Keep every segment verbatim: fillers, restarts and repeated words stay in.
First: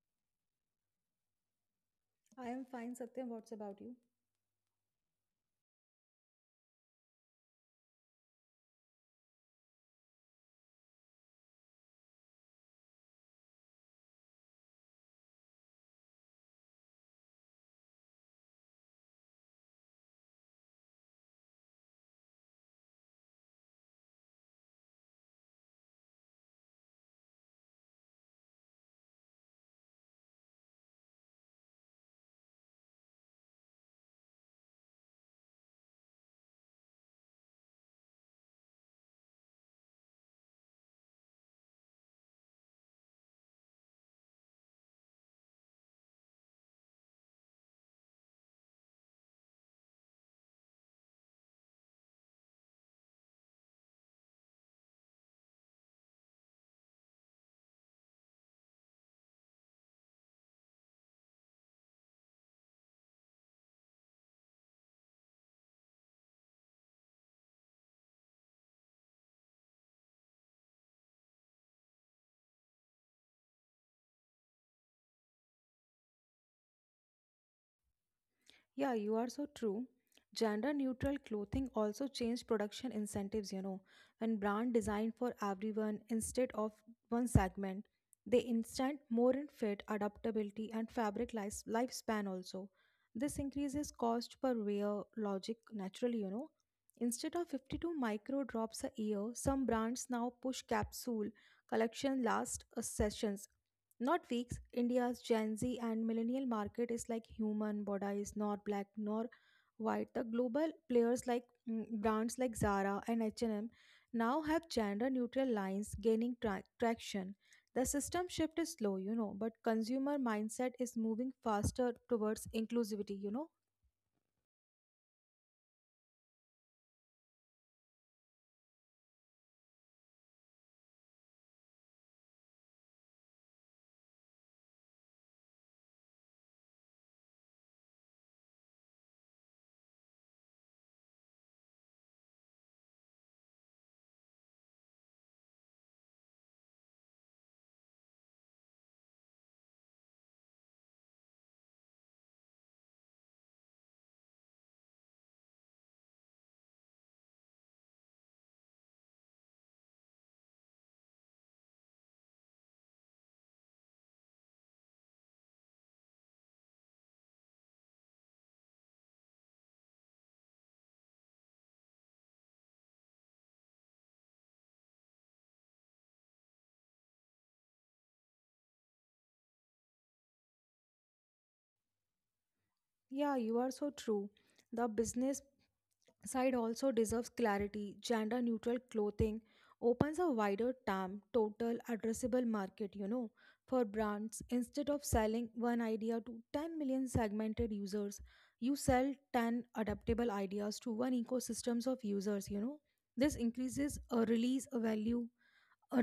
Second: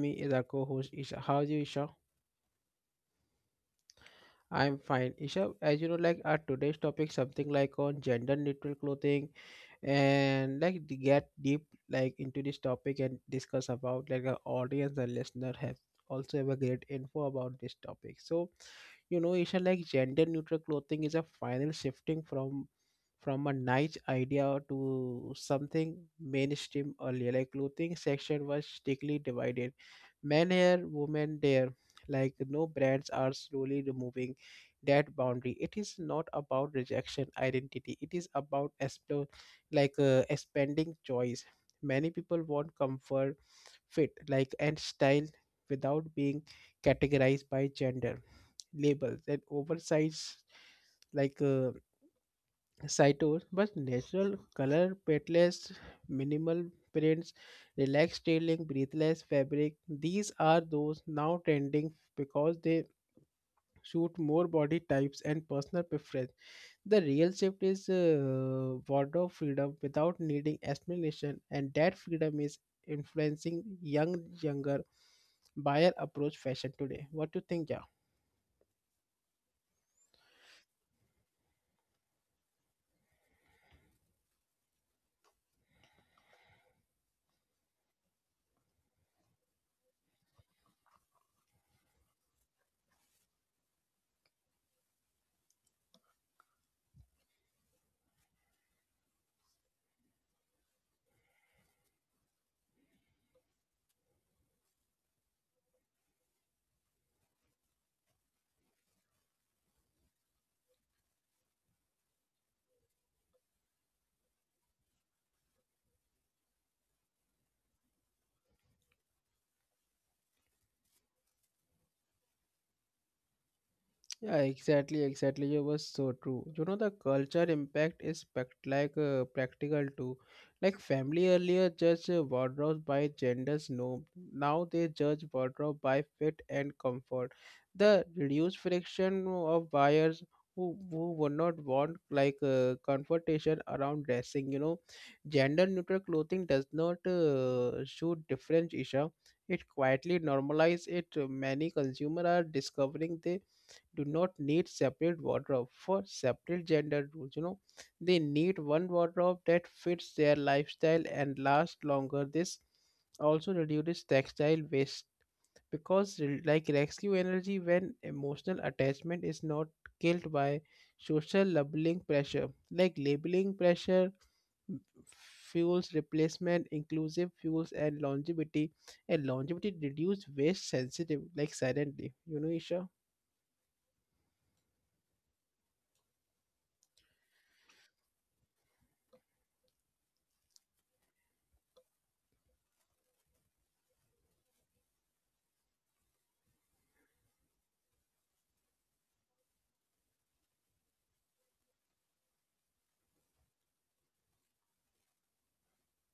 me is our co-host Isha. How are you Isha? I am fine, Satyam. What's about you? I'm fine. Isha, as you know, like our today's topic, something like on gender neutral clothing, and like to get deep like into this topic and discuss about like our audience and listener have also have a great info about this topic. So, you know, Isha, like gender neutral clothing is a final shifting from from a niche idea to something mainstream earlier. Like clothing section was strictly divided, men here, women there. Like no brands are slowly removing that boundary, it is not about rejection identity, it is about explore, like uh, expanding choice, many people want comfort fit like and style without being categorized by gender labels and oversized like uh, cytos but natural color petless minimal prints relaxed tailing breathless fabric. These are those now trending because they suit more body types and personal preference. The real shift is uh, wardrobe freedom without needing explanation, and that freedom is influencing young, younger buyer approach fashion today. What do you think, Ja? Yeah, you are so true. Gender neutral clothing also changed production incentives, you know, when brand designed for everyone instead of one segment. They instant more in fit, adaptability, and fabric life, lifespan also. This increases cost per wear logic naturally, you know. Instead of fifty-two micro drops a year, some brands now push capsule collection last uh, sessions. Not weeks. India's Gen Z and millennial market is like human, Boda is not black nor white. The global players like mm, brands like Zara and H and M now have gender neutral lines gaining tra- traction. The system shift is slow, you know, but consumer mindset is moving faster towards inclusivity, you know. Yeah, exactly, exactly. It was so true. You know, the culture impact is pact- like uh, practical too. Like family earlier judged uh, wardrobes by genders, no. Now they judge wardrobe by fit and comfort. The reduced friction of buyers who who would not want like uh, confrontation around dressing. You know, gender neutral clothing does not uh, show difference, Isha. It quietly normalizes it. Many consumers are discovering they do not need separate wardrobe for separate gender roles, you know, they need one wardrobe that fits their lifestyle and lasts longer. This also reduces textile waste because re- like rescue energy when emotional attachment is not killed by social labeling pressure, like labeling pressure fuels replacement inclusive fuels and longevity, and longevity reduce waste sensitive like silently, you know, Isha. Yeah, you are so true. The business side also deserves clarity. Gender neutral clothing opens a wider TAM, total addressable market, you know, for brands. Instead of selling one idea to ten million segmented users, you sell ten adaptable ideas to one ecosystems of users, you know. This increases a release value,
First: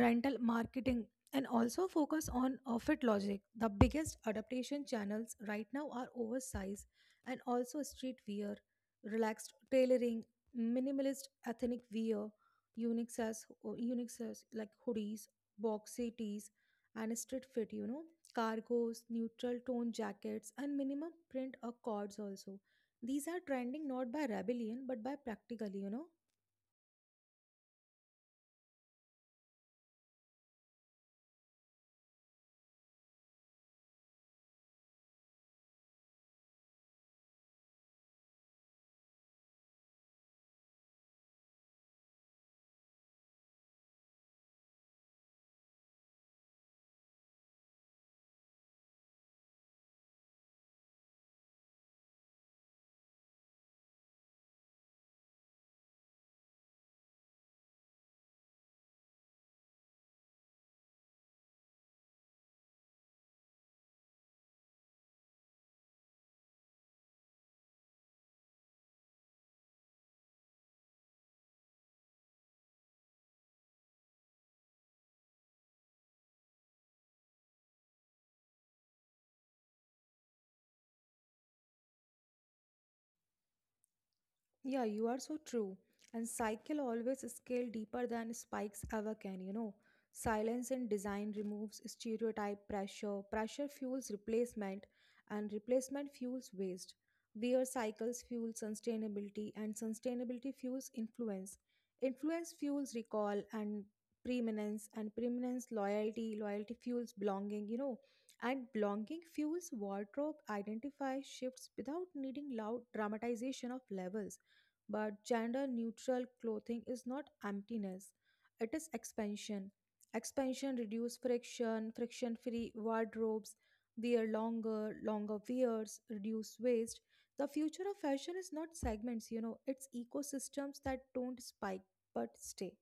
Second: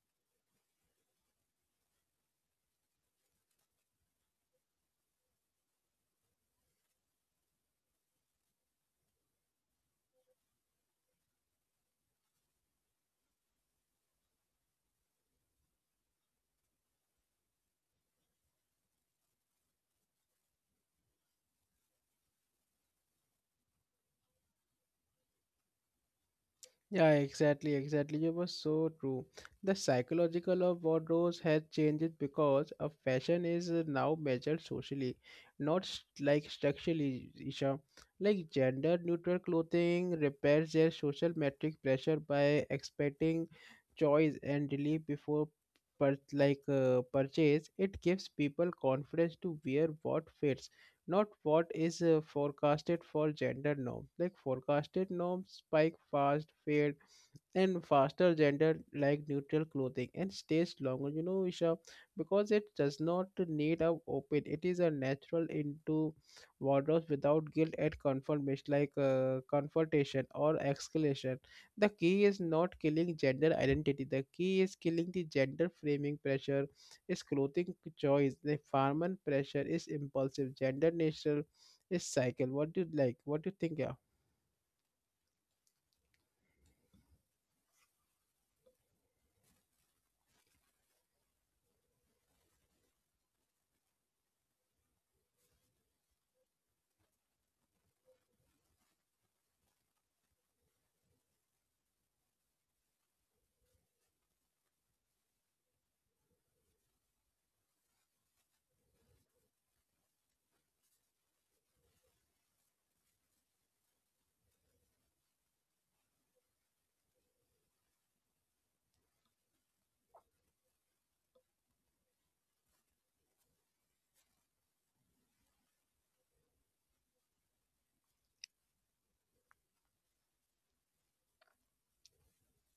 rental marketing, and also focus on off logic. The biggest adaptation channels right now are oversize and also street wear, relaxed tailoring, minimalist ethnic wear, unique as unique as like hoodies, boxy tees, and street fit. You know, cargos, neutral tone jackets, and minimum print accords also. These are trending not by rebellion but by practically, you know. Yeah, exactly, exactly. You were so true. The psychological of wardrobes has changed because a fashion is uh, now measured socially, not st- like structurally, Isha. Like gender neutral clothing repairs their social metric pressure by expecting choice and relief before pur- like uh, purchase. It gives people confidence to wear what fits, not what is uh, forecasted for gender norms. Like forecasted norms spike fast, fade and faster gender like neutral clothing and stays longer, you know, Isha, because it does not need a open, it is a natural into wardrobes without guilt and confirmation, like uh, confrontation or escalation. The key is not killing gender identity, the key is killing the gender framing pressure is clothing choice, the farmer pressure is impulsive, gender natural is cycle. What do you like, what do you think? Yeah. Yeah, you are so true. And cycle always scale deeper than spikes ever can, you know. Silence in design removes stereotype pressure, pressure fuels replacement, and replacement fuels waste. Wear cycles fuel sustainability, and sustainability fuels influence. Influence fuels recall and preeminence, and preeminence loyalty, loyalty fuels belonging, you know. And belonging fuels wardrobe, identify shifts without needing loud dramatization of levels, but gender neutral clothing is not emptiness, it is expansion. Expansion reduces friction, friction free wardrobes, wear longer, longer wears, reduce waste. The future of fashion is not segments, you know, it's ecosystems that don't spike but stay.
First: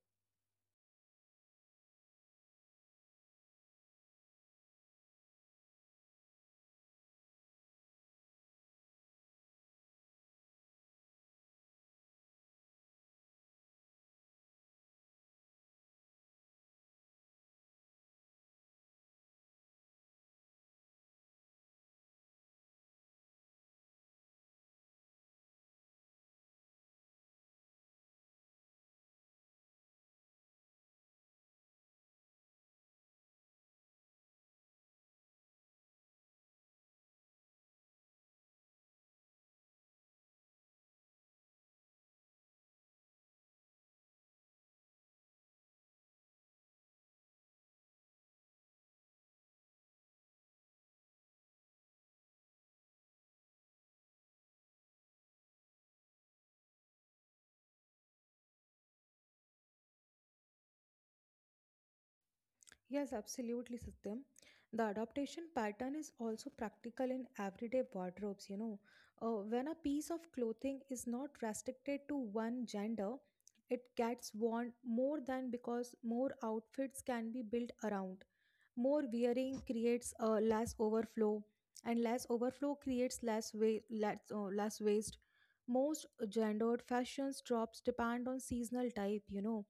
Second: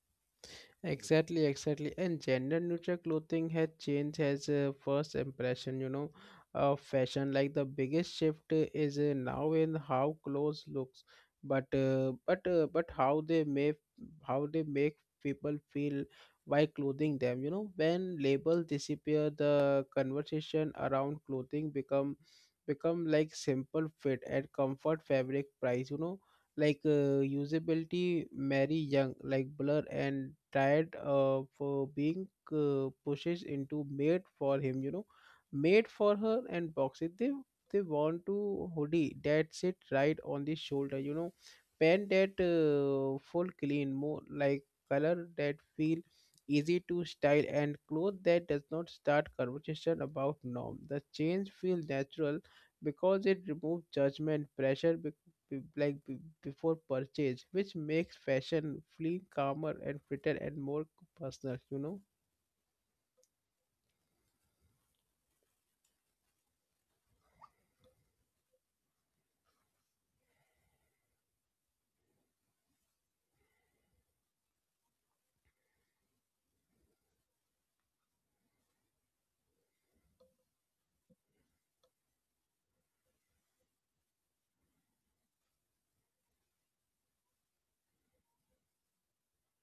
Exactly, exactly. And gender neutral clothing has changed as a first impression, you know, of fashion. Like the biggest shift uh, is uh, now in how clothes looks, but uh, but uh, but how they make how they make people feel while clothing them. You know, when labels disappear, the conversation around clothing become become like simple fit and comfort fabric price. You know, like uh, usability Mary Young, like Blur and tired of uh, being, uh, pushed into made for him, you know, made for her and boxes. They they want to hoodie that sit right on the shoulder, you know, pen that uh, full clean more, like color that feel easy to style and clothes that does not start conversation about norm. The change feel natural because it removes judgment pressure be- like be- before purchase, which makes fashion feel calmer and fitter and more personal, you know. Yes, absolutely, Satyam. The adaptation pattern is also practical in everyday wardrobes, you know. Uh, when a piece of clothing is not restricted to one gender, it gets worn more than because more outfits can be built around. More wearing creates uh, less overflow, and less overflow creates less, wa- less, uh, less waste. Most gendered fashions drops depend on seasonal type, you know,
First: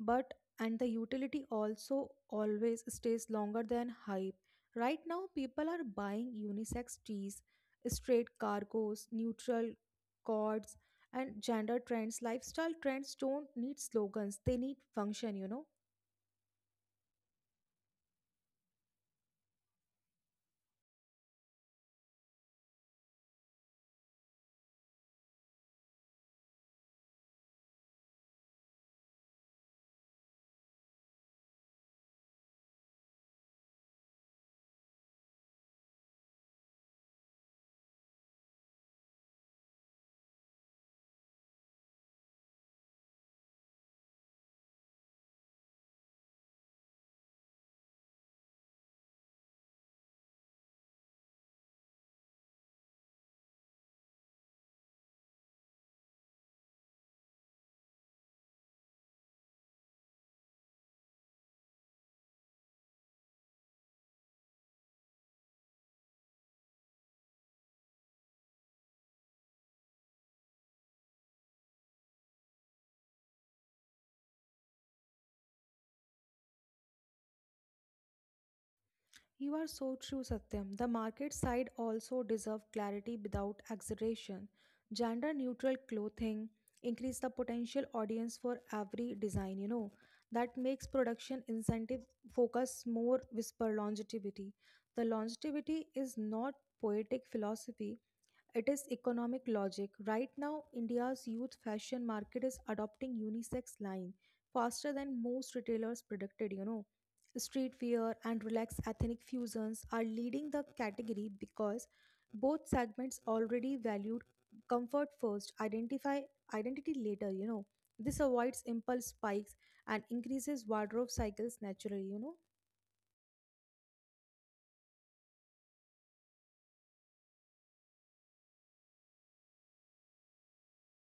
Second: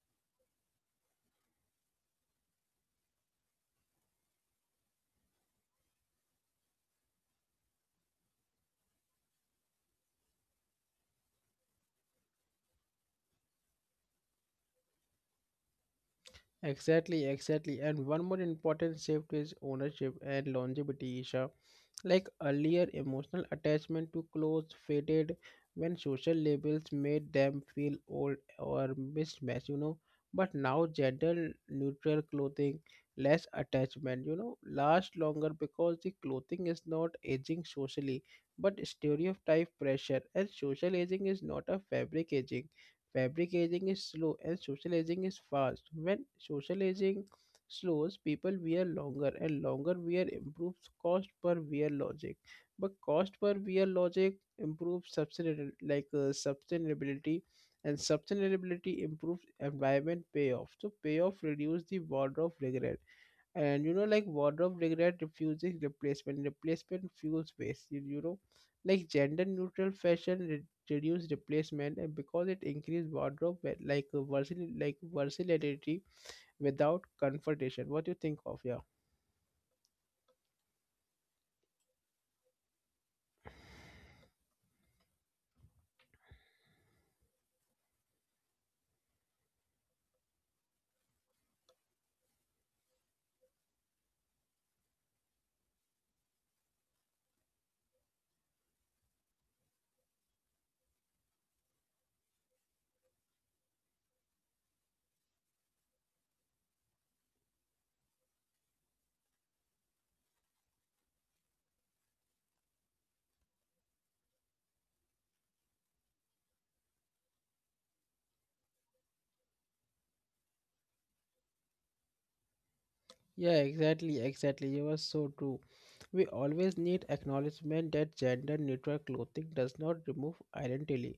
but and the utility also always stays longer than hype. Right now, people are buying unisex tees, straight cargos, neutral cords, and gender trends. Lifestyle trends don't need slogans, they need function, you know. Exactly, exactly. And one more important shift is ownership and longevity, Isha. Like earlier, emotional attachment to clothes faded when social labels made them feel old or mismatched, you know. But now, gender neutral clothing, less attachment, you know, last longer because the clothing is not aging socially, but stereotype pressure. And social aging is not a fabric aging. Fabric aging is slow and social aging is fast. When social aging slows, people wear longer and longer wear improves cost per wear logic. But cost per wear logic improves sustainability, like uh, sustainability, and sustainability improves environment payoff. So payoff reduce the wardrobe regret, and you know, like wardrobe regret refuses replacement, replacement fuels waste, you, you know, like gender neutral fashion re- reduce replacement and because it increase wardrobe wa- like uh, versatility, like versatility without confrontation. What do you think of? Yeah. You are so true, Satyam. The market side also deserve clarity without exaggeration. Gender neutral clothing increase the potential audience for every design, you know. That makes production incentive focus more whisper longevity. The longevity is not poetic philosophy, it is economic logic. Right now, India's youth fashion market is adopting unisex line faster than most retailers predicted, you know. Street wear and relaxed ethnic fusions are leading the category because both segments already valued comfort first, identify identity later, you know. This avoids impulse spikes and increases wardrobe cycles naturally, you know. Yeah, exactly, exactly. You were so true. We always need acknowledgement that gender neutral clothing does not remove identity.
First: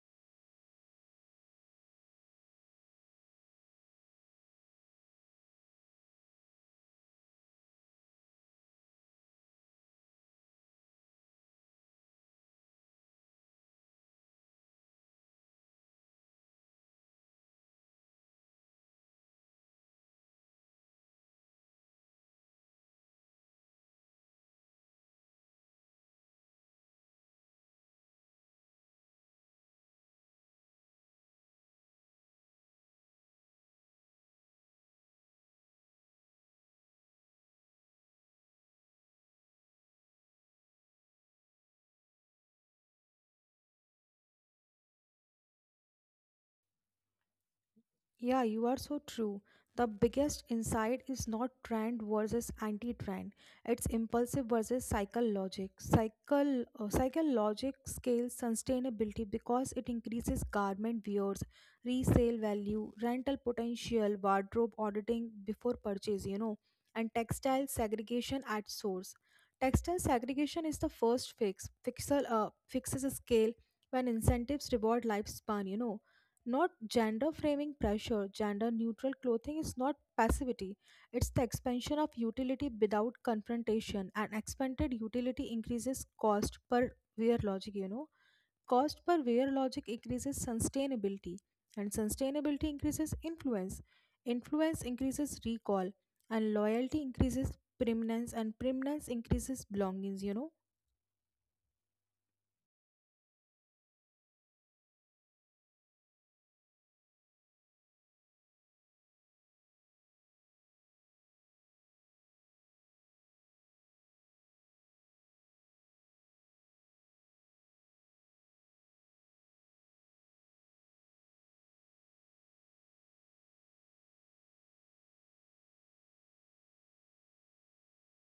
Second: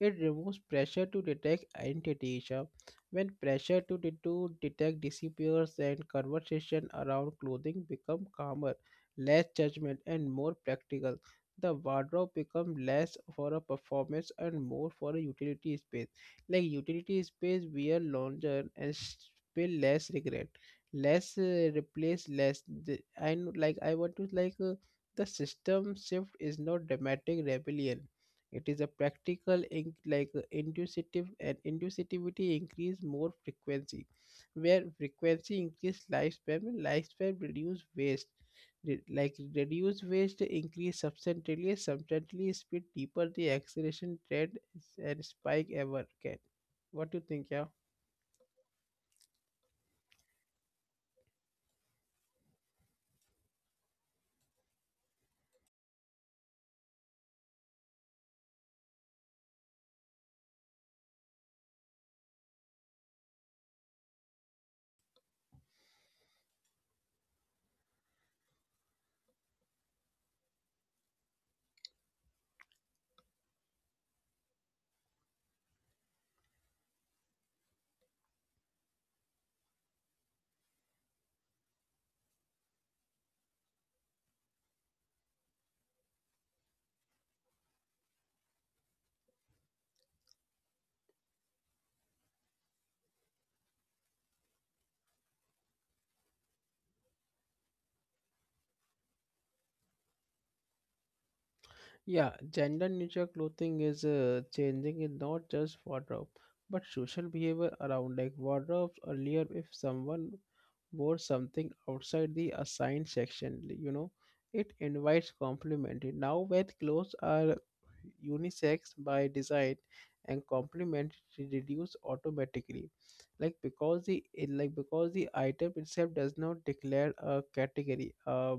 It removes pressure to detect identity, Isha. When pressure to, de- to detect disappears, and conversation around clothing become calmer, less judgment, and more practical. The wardrobe become less for a performance and more for a utility space. Like utility space, wear longer and s- feel less regret, less uh, replace less the, I kn- like I want to like uh, the system shift is not dramatic rebellion, it is a practical in, like uh, inducitive, and inducitivity increase more frequency where frequency increase lifespan and lifespan reduce waste. Re- like reduce waste increase substantially substantially speed deeper the acceleration trend and spike ever can. What do you think? Yeah. Yeah, you are so true. The biggest insight is not trend versus anti-trend. It's impulsive versus cycle logic. Cycle uh, cycle logic scales sustainability because it increases garment viewers, resale value, rental potential, wardrobe auditing before purchase, you know, and textile segregation at source. Textile segregation is the first fix. Fixal uh, Fixes a scale when incentives reward lifespan, you know, not gender framing pressure. Gender neutral clothing is not passivity, it's the expansion of utility without confrontation. And expanded utility increases cost per wear logic, you know. Cost per wear logic increases sustainability, and sustainability increases influence. Influence increases recall, and loyalty increases permanence, and permanence increases belongings, you know. Yeah, gender neutral clothing is uh, changing in not just wardrobe but social behavior around like wardrobes. Earlier if someone wore something outside the assigned section, you know, it invites complimentary. Now when clothes are unisex by design and complementary reduce automatically. Like because the like because the item itself does not declare a category. Uh,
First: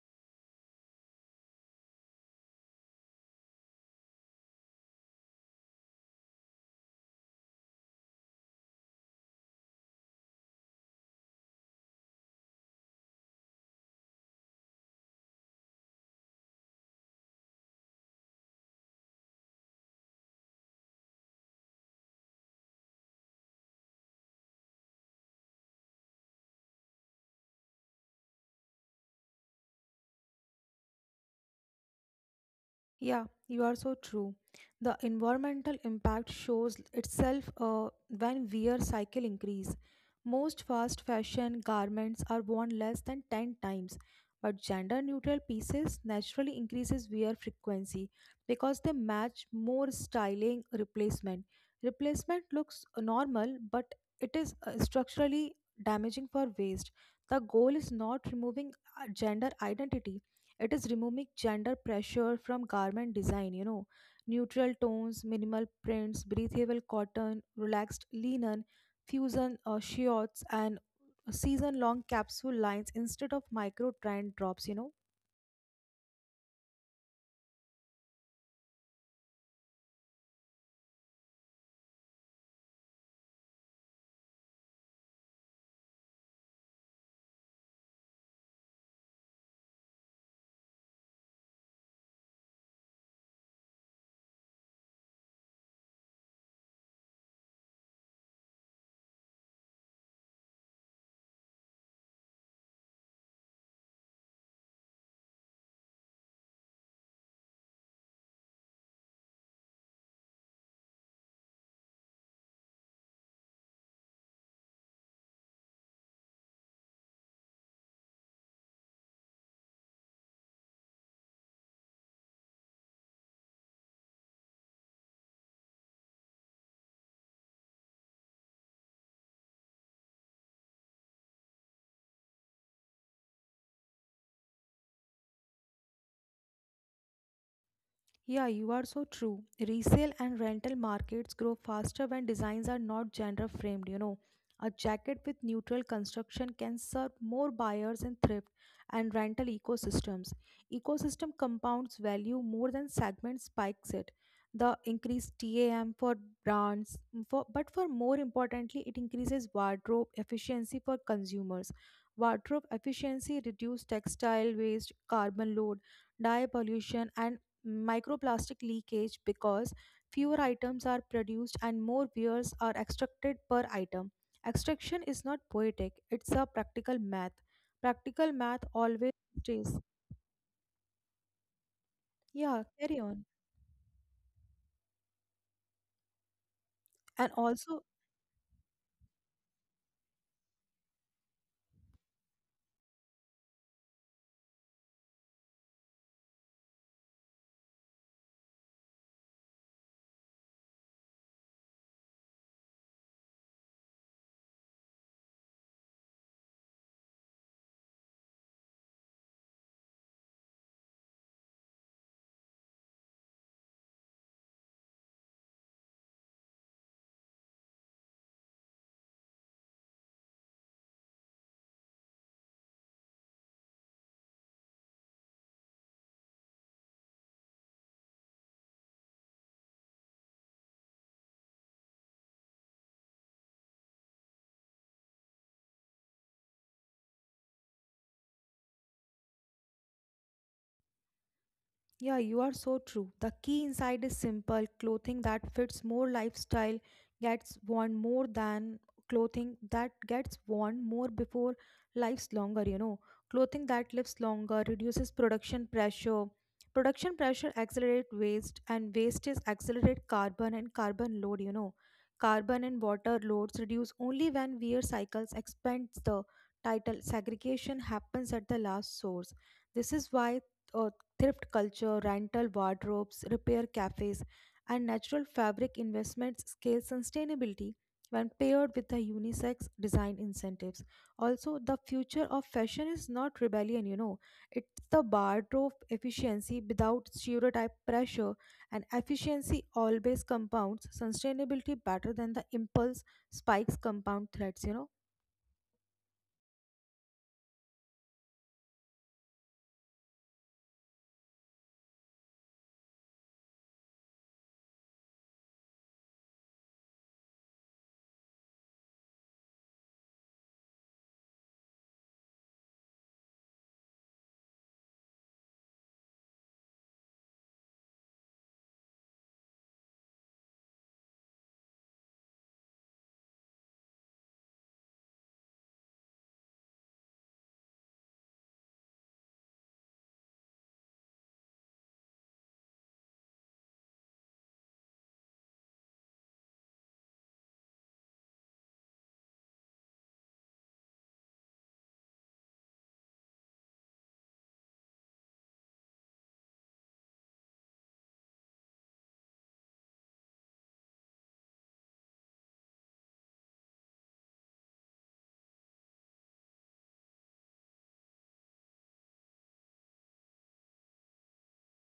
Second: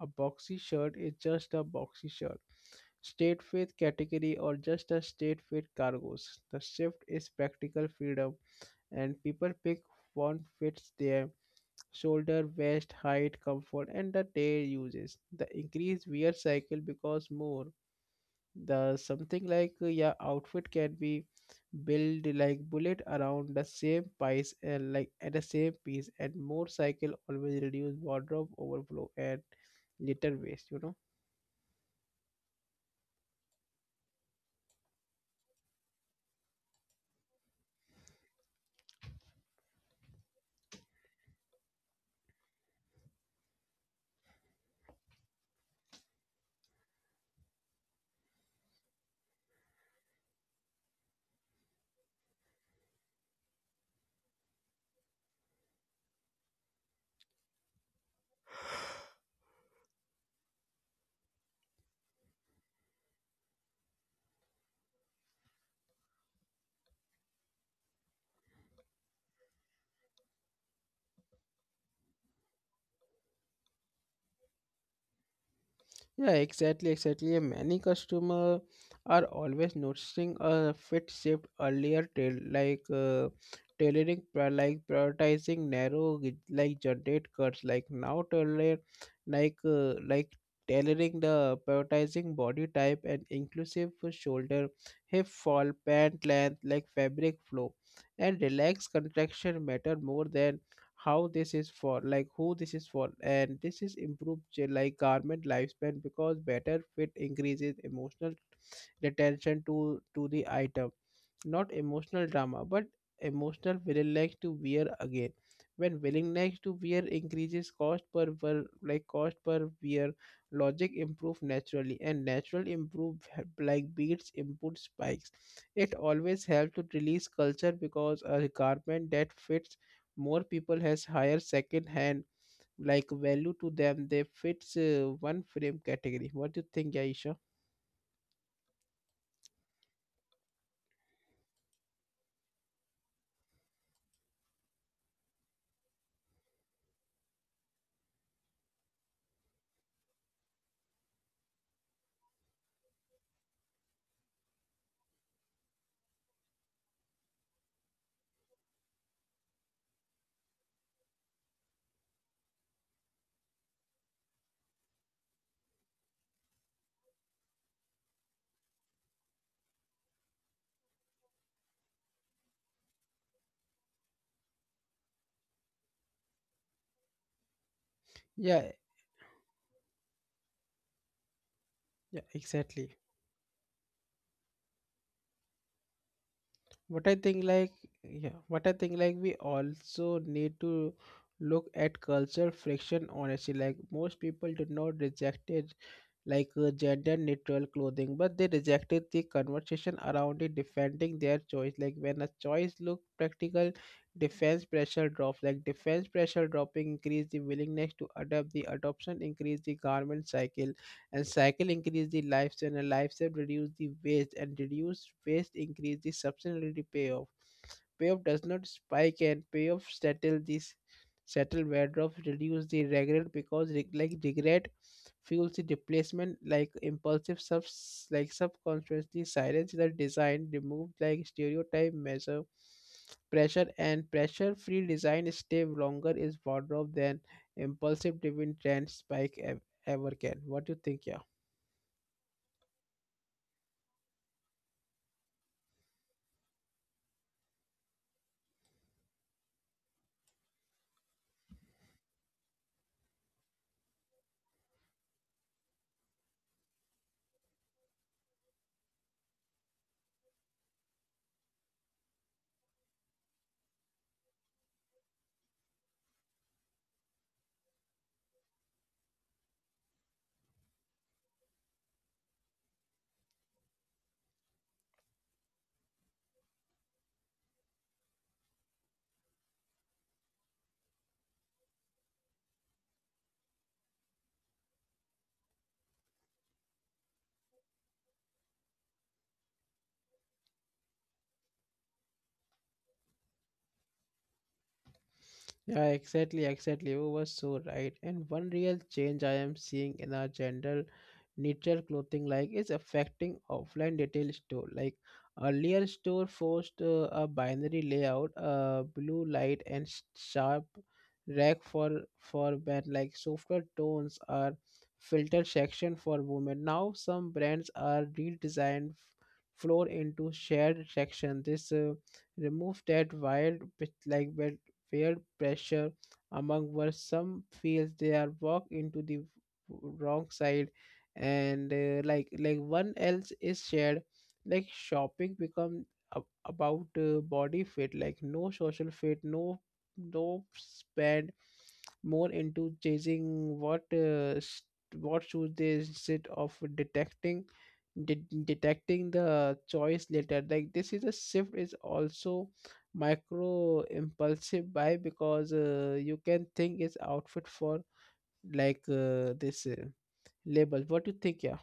A boxy shirt is just a boxy shirt. State fit category or just a state fit cargoes. The shift is practical freedom and people pick what fits their shoulder, waist, height, comfort and the day uses. The increased wear cycle because more. The something like uh, your outfit can be build like bullet around the same piece and like at the same piece and more cycle always reduce wardrobe overflow and little waste, you know. Yeah, you are so true. The environmental impact shows itself uh, when wear cycle increase. Most fast fashion garments are worn less than ten times, but gender neutral pieces naturally increases wear frequency because they match more styling replacement. Replacement looks normal, but it is uh, structurally damaging for waist. The goal is not removing uh, gender identity, it is removing gender pressure from garment design, you know, neutral tones, minimal prints, breathable cotton, relaxed linen, fusion uh, shirts, and season long capsule lines instead of micro trend drops, you know. Yeah, exactly, exactly. And many customer are always noticing a fit shift earlier, tail like uh, tailoring pri- like prioritizing narrow g- like generate cuts, like now tailor like uh, like tailoring the prioritizing body type and inclusive for shoulder hip fall pant length, like fabric flow and relaxed contraction matter more than how this is for, like who this is for, and this is improved j- like garment lifespan because better fit increases emotional retention to to the item, not emotional drama, but emotional willingness to wear again. When willingness to wear increases, cost per wear, like cost per wear logic improve naturally, and natural improve like beats input spikes. It always helps to release culture because a garment that fits more people has higher second hand like value to them. They fits uh, one frame category. What do you think, Aisha? Yeah, you are so true. Resale and rental markets grow faster when designs are not genre framed, you know. A jacket with neutral construction can serve more buyers in thrift and rental ecosystems. Ecosystem compounds value more than segment spikes it. The increased TAM for brands, mm, for, but for more importantly, it increases wardrobe efficiency for consumers. Wardrobe efficiency reduces textile waste, carbon load, dye pollution and microplastic leakage because fewer items are produced and more viewers are extracted per item. Extraction is not poetic, it's a practical math. Yeah, Practical math always stays. yeah, exactly. Yeah, carry on. what i think And like also, yeah, what I think, like, we also need to look at culture friction honestly. Like most people do not reject it, like uh, gender neutral clothing, but they rejected the conversation around it, defending their choice. Like when a choice looked practical, defense pressure drops. Like defense pressure dropping increase the willingness to adapt. The adoption increase the garment cycle, and cycle increase the lifestyle, and lifestyle reduce the waste, and reduce waste increase the sustainability payoff. Payoff does not spike, and payoff settle this settle wardrobe reduce the regret because reg- like regret fuels the replacement, like impulsive subs like subconsciously silence the design remove like stereotype measure pressure and pressure free design stay longer is wardrobe than impulsive driven trend spike ev- ever can. What do you think? Yeah. yeah, you are so true. The key inside is simple clothing that fits more lifestyle gets worn more than clothing that gets worn more before lives longer, you know. Clothing that lives longer reduces production pressure. Production pressure accelerates waste and waste is accelerate carbon and carbon load, you know. Carbon and water loads reduce only when wear cycles expands the title. Segregation happens at the last source. This is why uh, thrift culture, rental wardrobes, repair cafes, and natural fabric investments scale sustainability when paired with the unisex design incentives. Also, the future of fashion is not rebellion, you know, it's the wardrobe efficiency without stereotype pressure, and efficiency always compounds sustainability better than the impulse spikes compound threats, you know. Yeah, exactly, exactly. You were so right. And one real change I am seeing in our general nature clothing, like, is affecting offline retail store. Like earlier store forced uh, a binary layout, uh, blue light and sh- sharp rack for for men. Like softer tones are filter section for women. Now some brands are redesigned f- floor into shared section. This uh, remove that wild bit like bit fair pressure among where some feels they are walk into the wrong side and uh, like like one else is shared like shopping become ab- about uh, body fit like no social fit no no spend more into chasing what uh, s- what shoes they sit of detecting de- detecting the choice later like this is a shift is also micro impulsive buy because uh, you can think it's outfit for like uh, this uh, label. What do you think? Yeah.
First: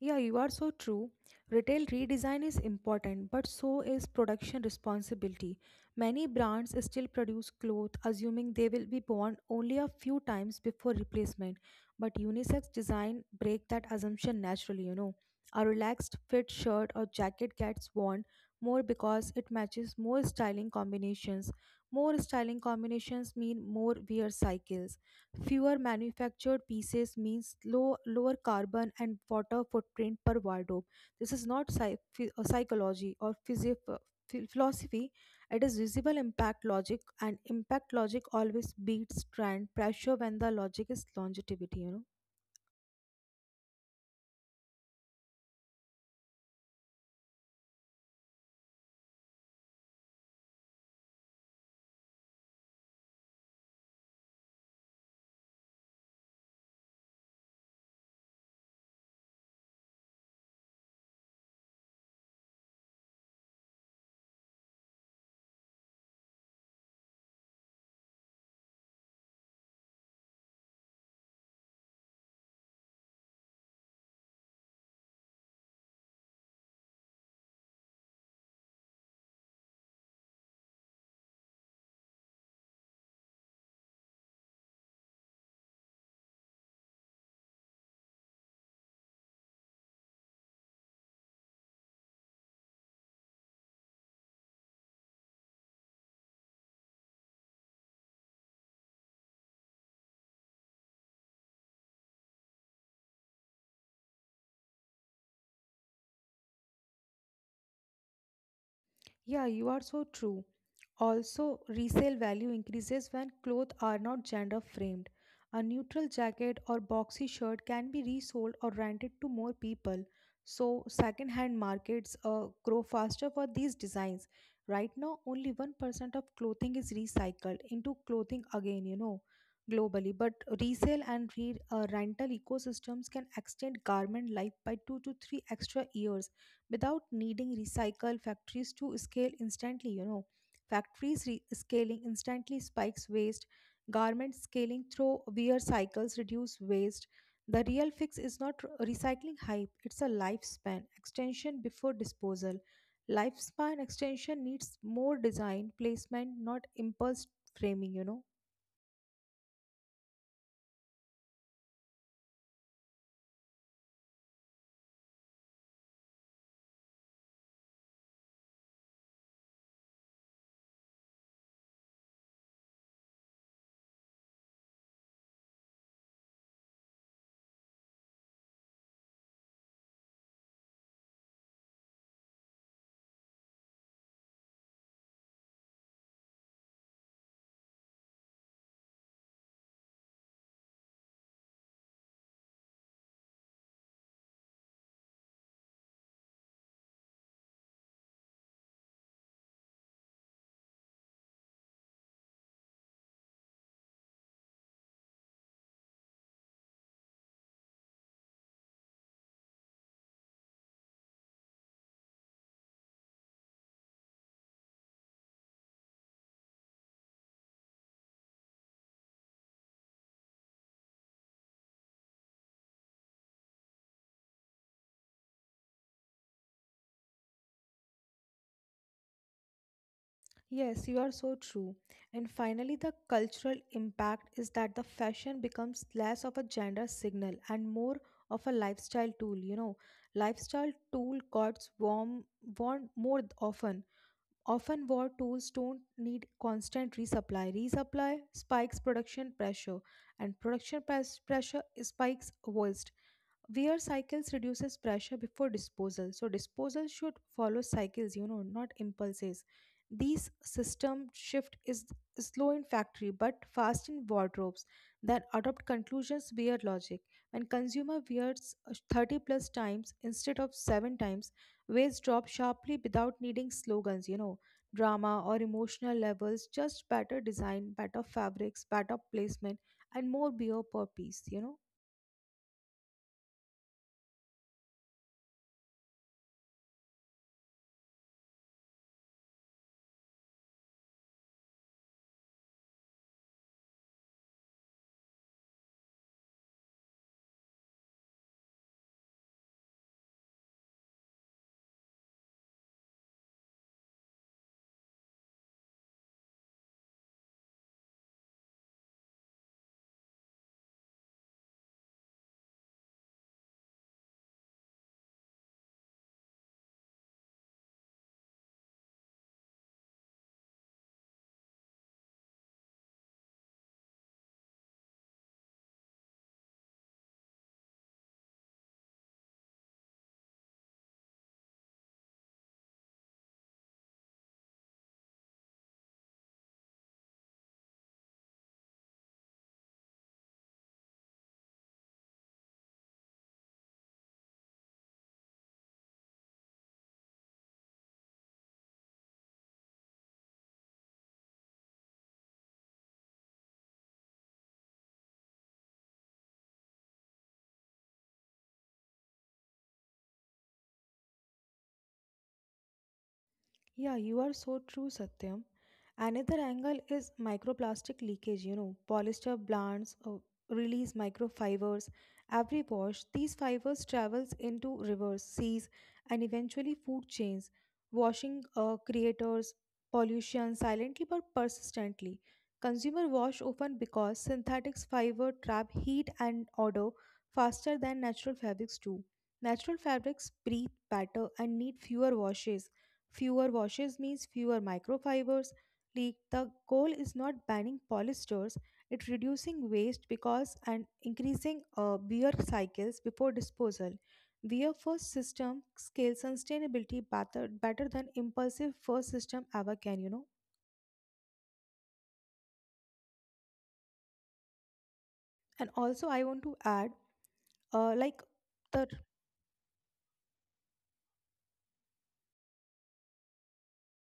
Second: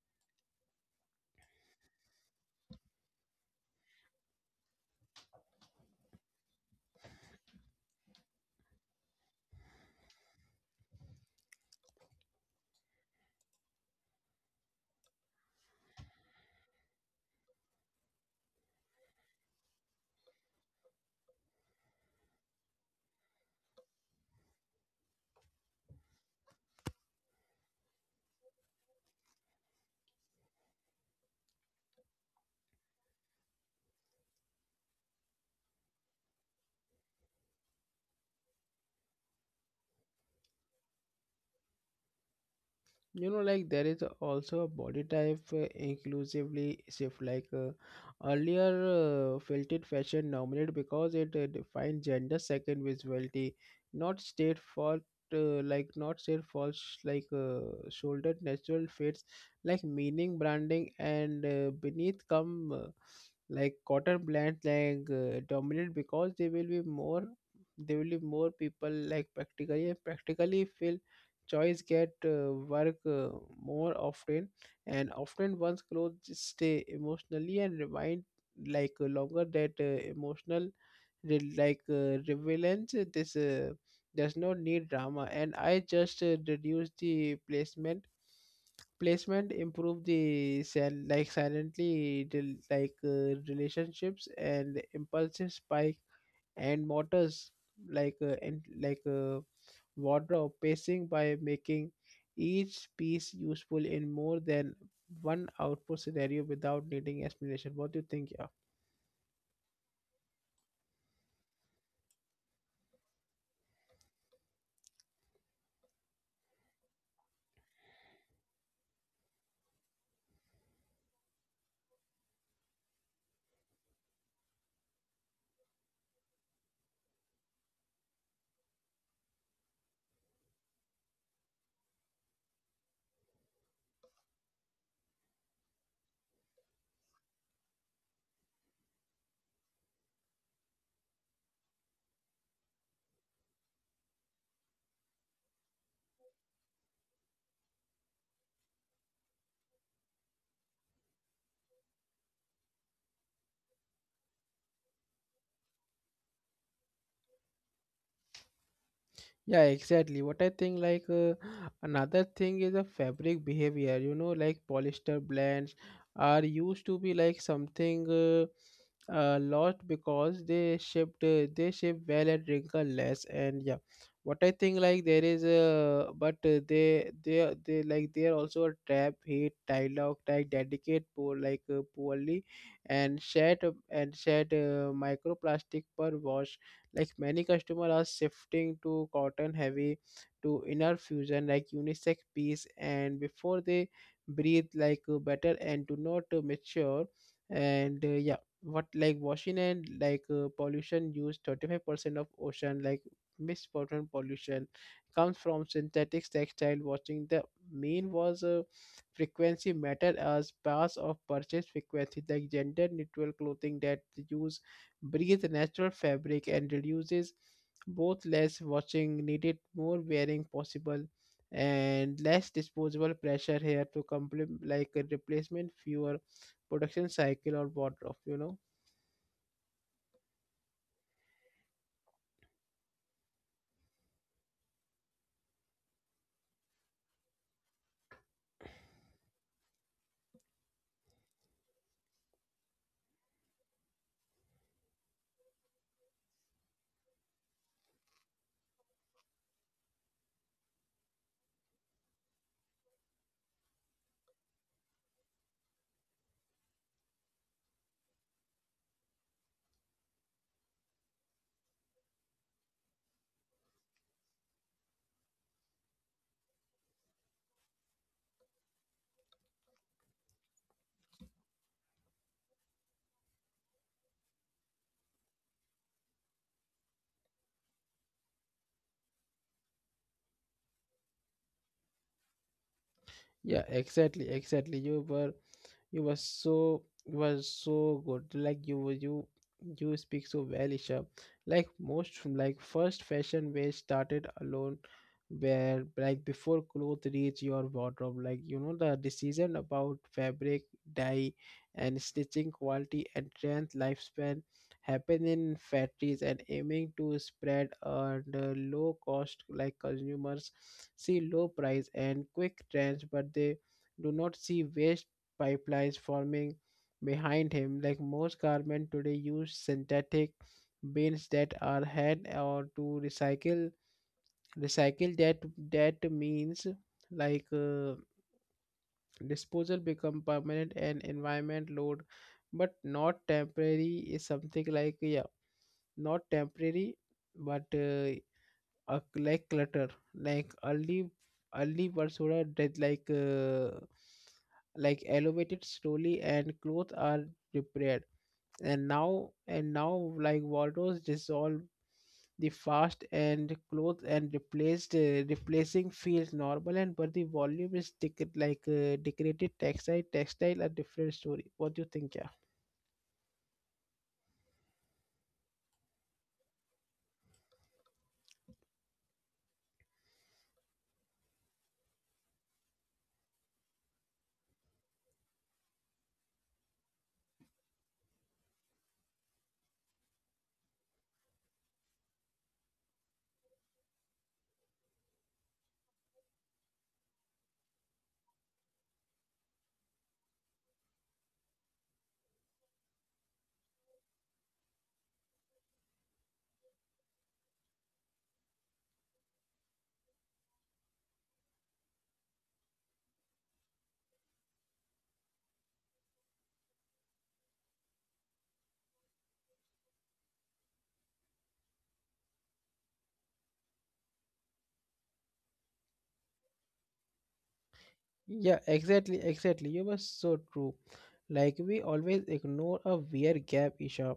Yeah, you are so true. Retail redesign is important, but so is production responsibility. Many brands still produce clothes assuming they will be worn only a few times before replacement, but unisex design break that assumption naturally, you know. A relaxed fit shirt or jacket gets worn more because it matches more styling combinations. More styling combinations mean more wear cycles. Fewer manufactured pieces means low, lower carbon and water footprint per wardrobe. This is not psy- phy- uh, psychology or physi- uh, phi- philosophy. It is visible impact logic, and impact logic always beats trend pressure when the logic is longevity. You know. You know, like there is also a body type uh, inclusively shift like uh, earlier uh, filtered fashion dominated because it uh, defined gender second visibility not state fault, uh, like not state false like uh, shouldered natural fits like meaning branding and uh, beneath come uh, like cotton blends like uh, dominate because they will be more they will be more people like practically practically feel choice get uh, work uh, more often and often one's clothes stay emotionally and remind like uh, longer that uh, emotional re- like uh, relevance. Uh, this uh, does not need drama and I just uh, reduce the placement placement improve the sil- like silently del- like uh, relationships and impulsive spike and motors like uh, and like uh, wardrobe pacing by making each piece useful in more than one output scenario without needing explanation. What do you think? Yeah. Yeah, you are so true. Also, resale value increases when clothes are not gender framed. A neutral jacket or boxy shirt can be resold or rented to more people. So, second-hand markets uh, grow faster for these designs. Right now, only one percent of clothing is recycled into clothing again, you know, globally. But resale and re- uh, rental ecosystems can extend garment life by two to three extra years without needing recycle factories to scale instantly, you know. Factories re- scaling instantly spikes waste. Garment scaling through wear cycles reduce waste. The real fix is not r- recycling hype, it's a lifespan extension before disposal. Lifespan extension needs more design placement, not impulse framing, you know. Yeah, exactly. What I think, like uh, another thing is a fabric behavior. You know, like polyester blends are used to be like something uh, uh, lost because they shipped uh, they ship well and wrinkle less. And yeah, what I think, like there is a but uh, they they are- they like they are also a trap heat dialogue like dedicate poor like uh, poorly and shed and shed uh, microplastic per wash. Like many customers are shifting to cotton heavy to inner fusion like unisex piece and before they breathe like uh, better and do not uh, mature and uh, yeah, what like washing and like uh, pollution use thirty-five percent of ocean like misfortune pollution comes from synthetic textile washing. The mean was uh, frequency matter as parts of purchase frequency like gender neutral clothing that use breathe natural fabric and reduces both less washing needed, more wearing possible, and less disposable pressure here to complete like a replacement fewer production cycle or wardrobe, you know. Yes, you are so true. And finally, the cultural impact is that the fashion becomes less of a gender signal and more of a lifestyle tool. You know, lifestyle tool got warm worn more often. Often, war tools don't need constant resupply. Resupply spikes production pressure, and production pres- pressure spikes waste. Wear cycles reduces pressure before disposal. So disposal should follow cycles, you know, not impulses. These system shift is slow in factory but fast in wardrobes that adopt conclusions via logic. When consumer wears uh, thirty plus times instead of seven times, waist drop sharply without needing slogans, you know, drama or emotional levels, just better design, better fabrics, better placement and more beer per piece, you know. Yeah, exactly, exactly. You were you were so you were so good. Like you were you you speak so well, Isha. Like most from like first fashion wave started alone where like before clothes reach your wardrobe. Like you know the decision about fabric, dye and stitching quality and trend lifespan happen in factories and aiming to spread and uh, low cost like consumers see low price and quick trends but they do not see waste pipelines forming behind him. Like most garment today use synthetic bins that are hand or to recycle recycle that that means like uh, disposal become permanent and environment load but not temporary is something like yeah not temporary but uh, a- like clutter like early early basura did like uh, like elevated slowly and clothes are repaired and now and now like wardrobes dissolve the fast and clothes and replaced uh, replacing feels normal and but the volume is ticket like uh, decorated textile textile a different story. What do you think? Yeah. Yeah, you are so true, Satyam. Another angle is microplastic leakage. You know, polyester plants uh, release microfibers every wash. These fibers travels into rivers, seas, and eventually food chains. Washing uh, creators pollution silently but persistently. Consumer wash often because synthetic fiber trap heat and odor faster than natural fabrics do. Natural fabrics breathe better and need fewer washes. Fewer washes means fewer microfibers leak. The goal is not banning polystores, it's reducing waste because and increasing uh, wear cycles before disposal. Wear first system scales sustainability better, better than impulsive first system ever can, you know. And also, I want to add, uh, like Yeah, the exactly, exactly. You were so true. Like we always ignore a wear gap, Isha.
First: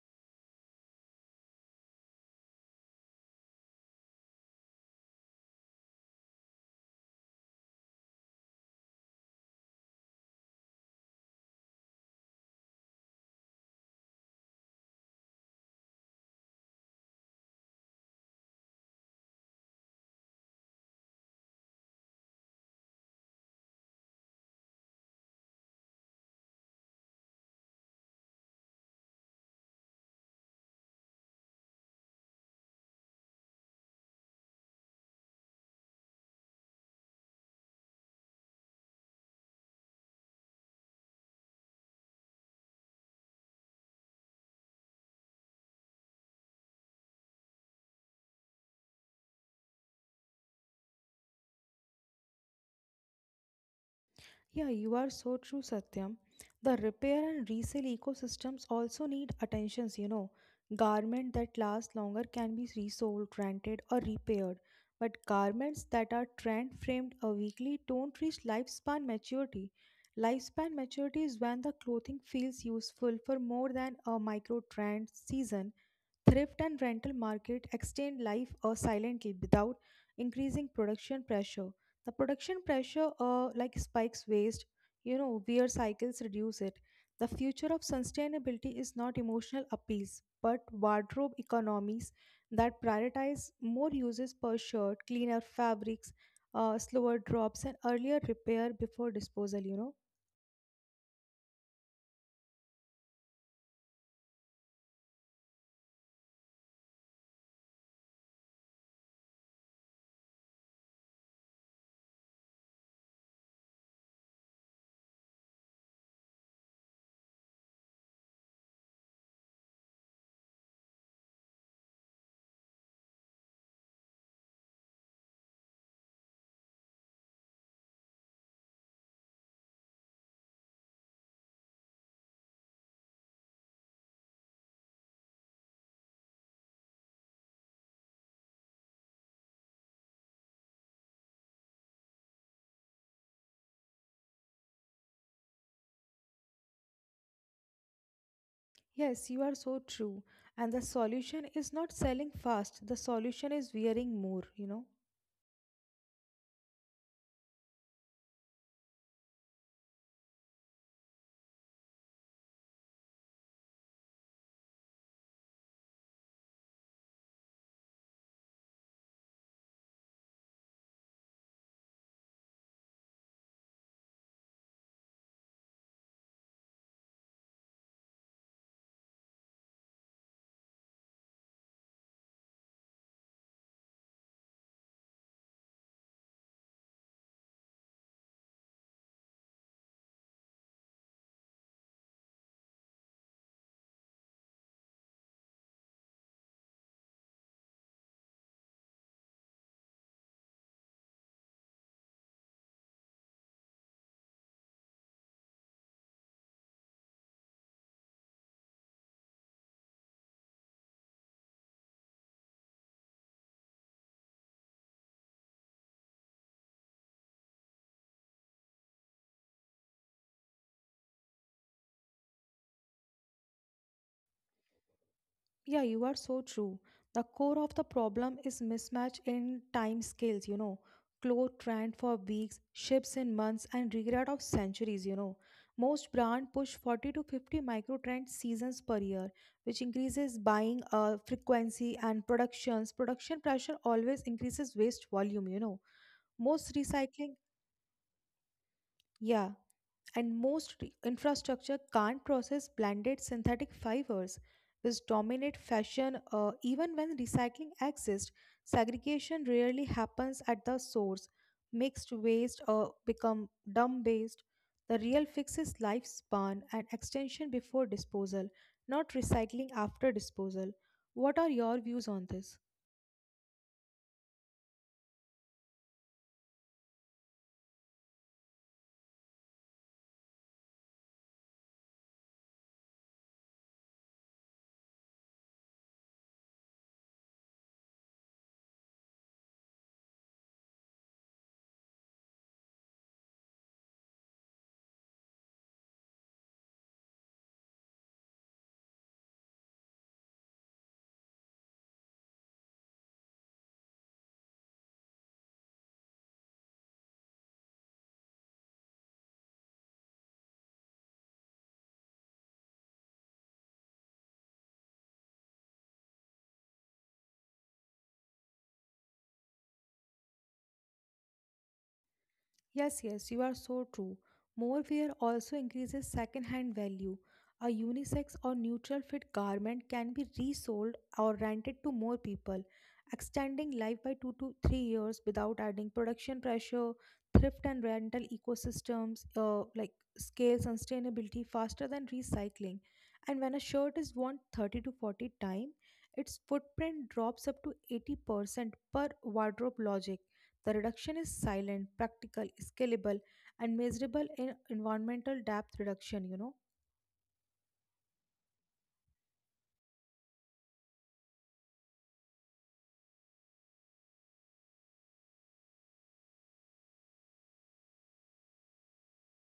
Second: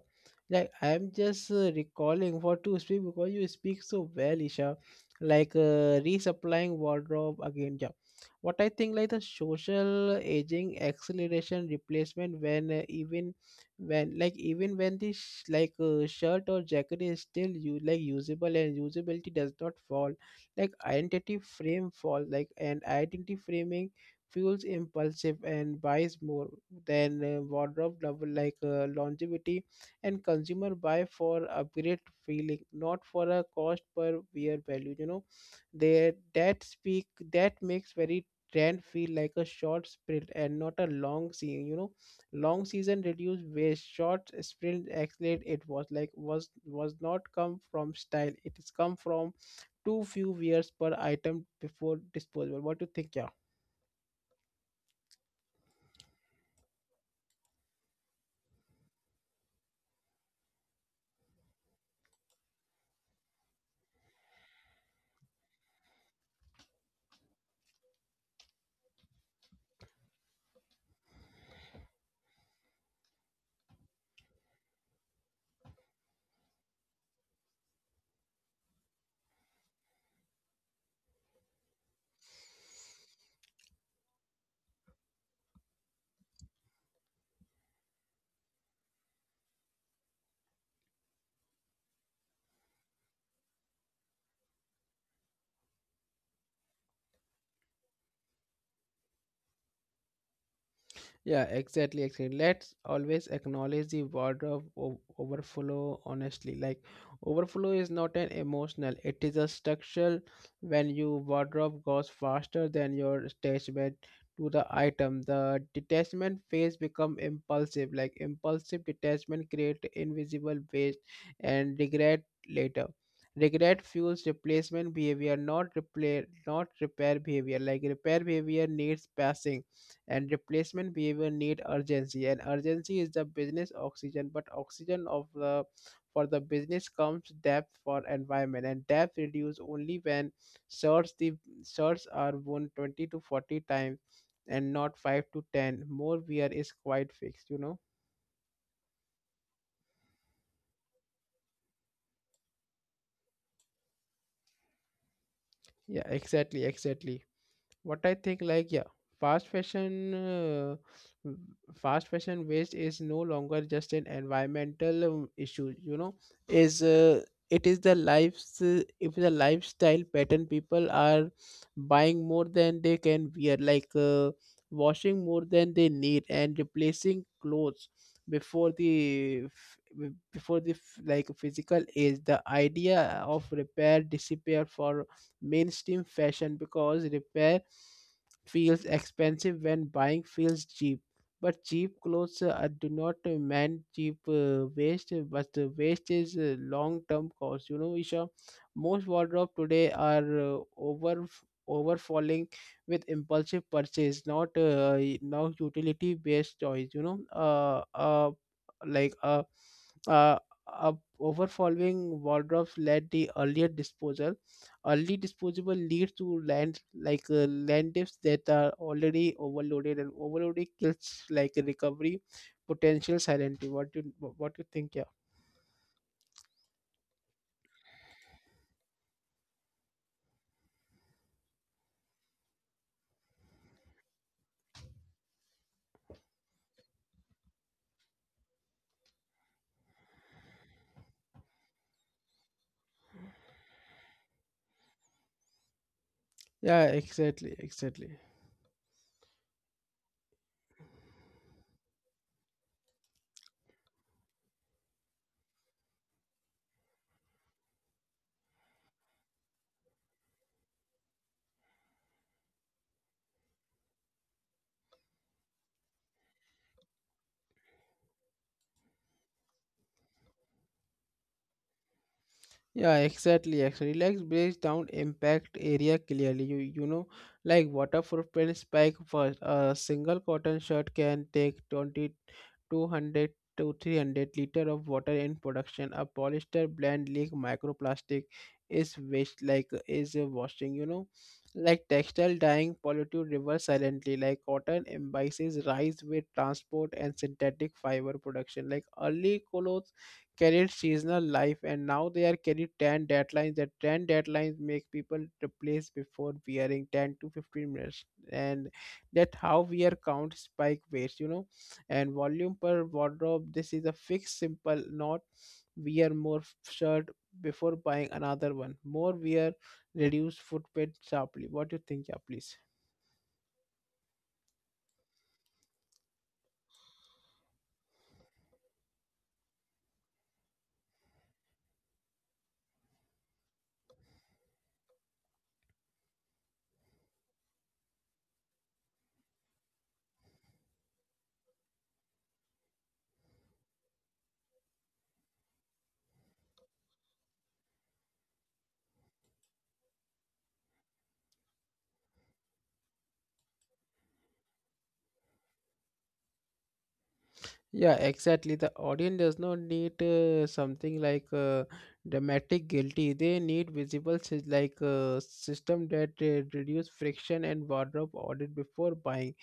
Like I'm just uh, recalling what to speak because you speak so well, Isha. Like uh, resupplying wardrobe again. Yeah, what I think like the social aging acceleration replacement when uh, even when like even when this sh- like uh, shirt or jacket is still you like usable and usability does not fall like identity frame fall like and identity framing fuels impulsive and buys more than uh, wardrobe level like uh, longevity and consumer buy for upgrade feeling not for a cost per wear value, you know. They that speak that makes very trend feel like a short sprint and not a long season, you know. Long season reduce waste short sprint accelerate it was like was was not come from style, it is come from too few wears per item before disposable. What do you think? Yeah. yeah, you are so true, Satyam. The repair and resale ecosystems also need attentions, you know. Garment that last longer can be resold, rented, or repaired, but garments that are trend framed or weekly don't reach lifespan maturity. Lifespan maturity is when the clothing feels useful for more than a micro trend season. Thrift and rental market extend life uh, silently without increasing production pressure. The production pressure uh, like spikes waste, you know, wear cycles reduce it. The future of sustainability is not emotional appeals, but wardrobe economies that prioritize more uses per shirt, cleaner fabrics, uh, slower drops, and earlier repair before disposal, you know. Yeah, exactly, exactly. Let's always acknowledge the wardrobe o- overflow honestly. Like overflow is not an emotional, it is a structural when your wardrobe goes faster than your attachment to the item. The detachment phase become impulsive. Like impulsive detachment create invisible waste and regret later. Regret fuels replacement behavior, not repair, not repair behavior. Like repair behavior needs passing and replacement behavior need urgency and urgency is the business oxygen but oxygen of the for the business comes depth for environment and depth reduce only when search the search are one twenty to forty times and not five to ten more wear is quite fixed, you know. Yes, you are so true. And the solution is not selling fast, the solution is wearing more, you know. Yeah, exactly, exactly. What I think, like yeah, fast fashion uh, w- fast fashion waste is no longer just an environmental um, issue, you know. Is uh, it is the lives uh, if the lifestyle pattern people are buying more than they can wear like uh, washing more than they need and replacing clothes before the f- before the f- like physical age the idea of repair disappear for mainstream fashion because repair feels expensive when buying feels cheap. But cheap clothes uh, do not uh, mean cheap uh, waste, but the waste is a long-term cost. You know, Isha, most wardrobe today are uh, over overfalling with impulsive purchase, not uh, now utility-based choice. You know, uh, uh, like uh, uh, uh, overfalling wardrobes led the earlier disposal. Early disposable leads to land like uh, land depths that are already overloaded, and overloading kills like recovery potential silently. What do you what you think? Yeah, Yeah, you are so true. The core of the problem is mismatch in time scales, you know. Clothes trend for weeks, ships in months, and regret of centuries, you know. Most brand push forty to fifty micro trend seasons per year, which increases buying uh, frequency and productions. Production pressure always increases waste volume, you know. Most yeah, recycling, exactly, exactly. yeah, and most re- infrastructure can't process blended synthetic fibers, which dominate fashion uh, even when recycling exists. Segregation rarely happens at the source. Mixed waste uh, become dumb waste. The real fix is lifespan and extension before disposal, not recycling after disposal. What are your views on this? Yeah, exactly. Actually, relax breaks down impact area clearly. You you know, like water footprint spike first. A single cotton shirt can take 20 200 to three hundred liter of water in production. A polyester blend leak microplastic is waste like is uh, washing. You know, like textile dyeing pollute rivers silently. Like cotton imbices rise with transport and synthetic fiber production. Like early clothes carried seasonal life and now they are carried ten deadlines the ten deadlines make people replace before wearing ten to fifteen minutes and that how we are count spike waste, you know, and volume per wardrobe. This is a fixed, simple, not wear more f- shirt before buying another one. More wear, reduce footprint sharply. What do you think, yeah, please? Yes, yes, you are so true. Morewear also increases second-hand value. A unisex or neutral fit garment can be resold or rented to more people, extending life by two to three years without adding production pressure. Thrift and rental ecosystems, uh, like, scale sustainability faster than recycling. And when a shirt is worn thirty to forty time, its footprint drops up to eighty percent per wardrobe logic. The reduction is silent, practical, scalable, and measurable in environmental depth reduction, you know. Yeah, exactly. The audience does not need uh, something like uh, dramatic guilty. They need visible sys- like uh, system that uh, reduce friction and wardrobe audit before buying,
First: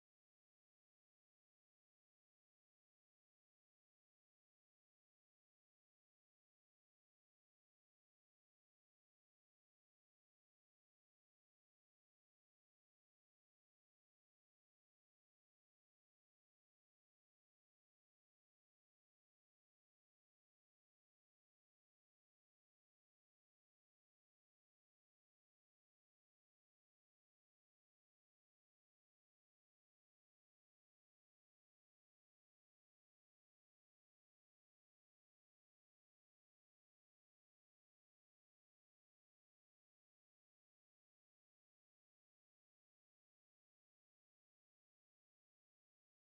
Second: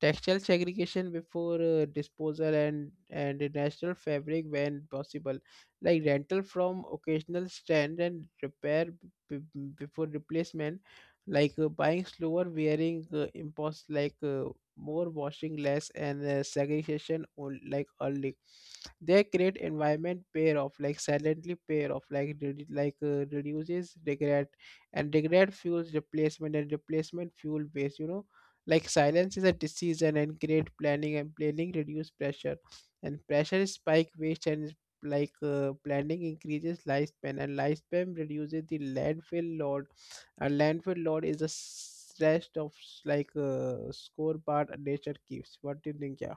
textile segregation before uh, disposal, and and a national fabric when possible, like rental from occasional stand and repair b- b- before replacement, like uh, buying slower wearing uh, impulse like. Uh, more washing less and uh, segregation on like early they create environment pair of like silently pair of like redu- like uh, reduces regret and regret fuels replacement and replacement fuel waste, you know. Like silence is a decision and, and create planning and planning reduce pressure and pressure spike waste and like uh, planning increases lifespan and lifespan reduces the landfill load. A landfill load is a rest of s- like uh, score part nature keeps. What do you think? Yeah.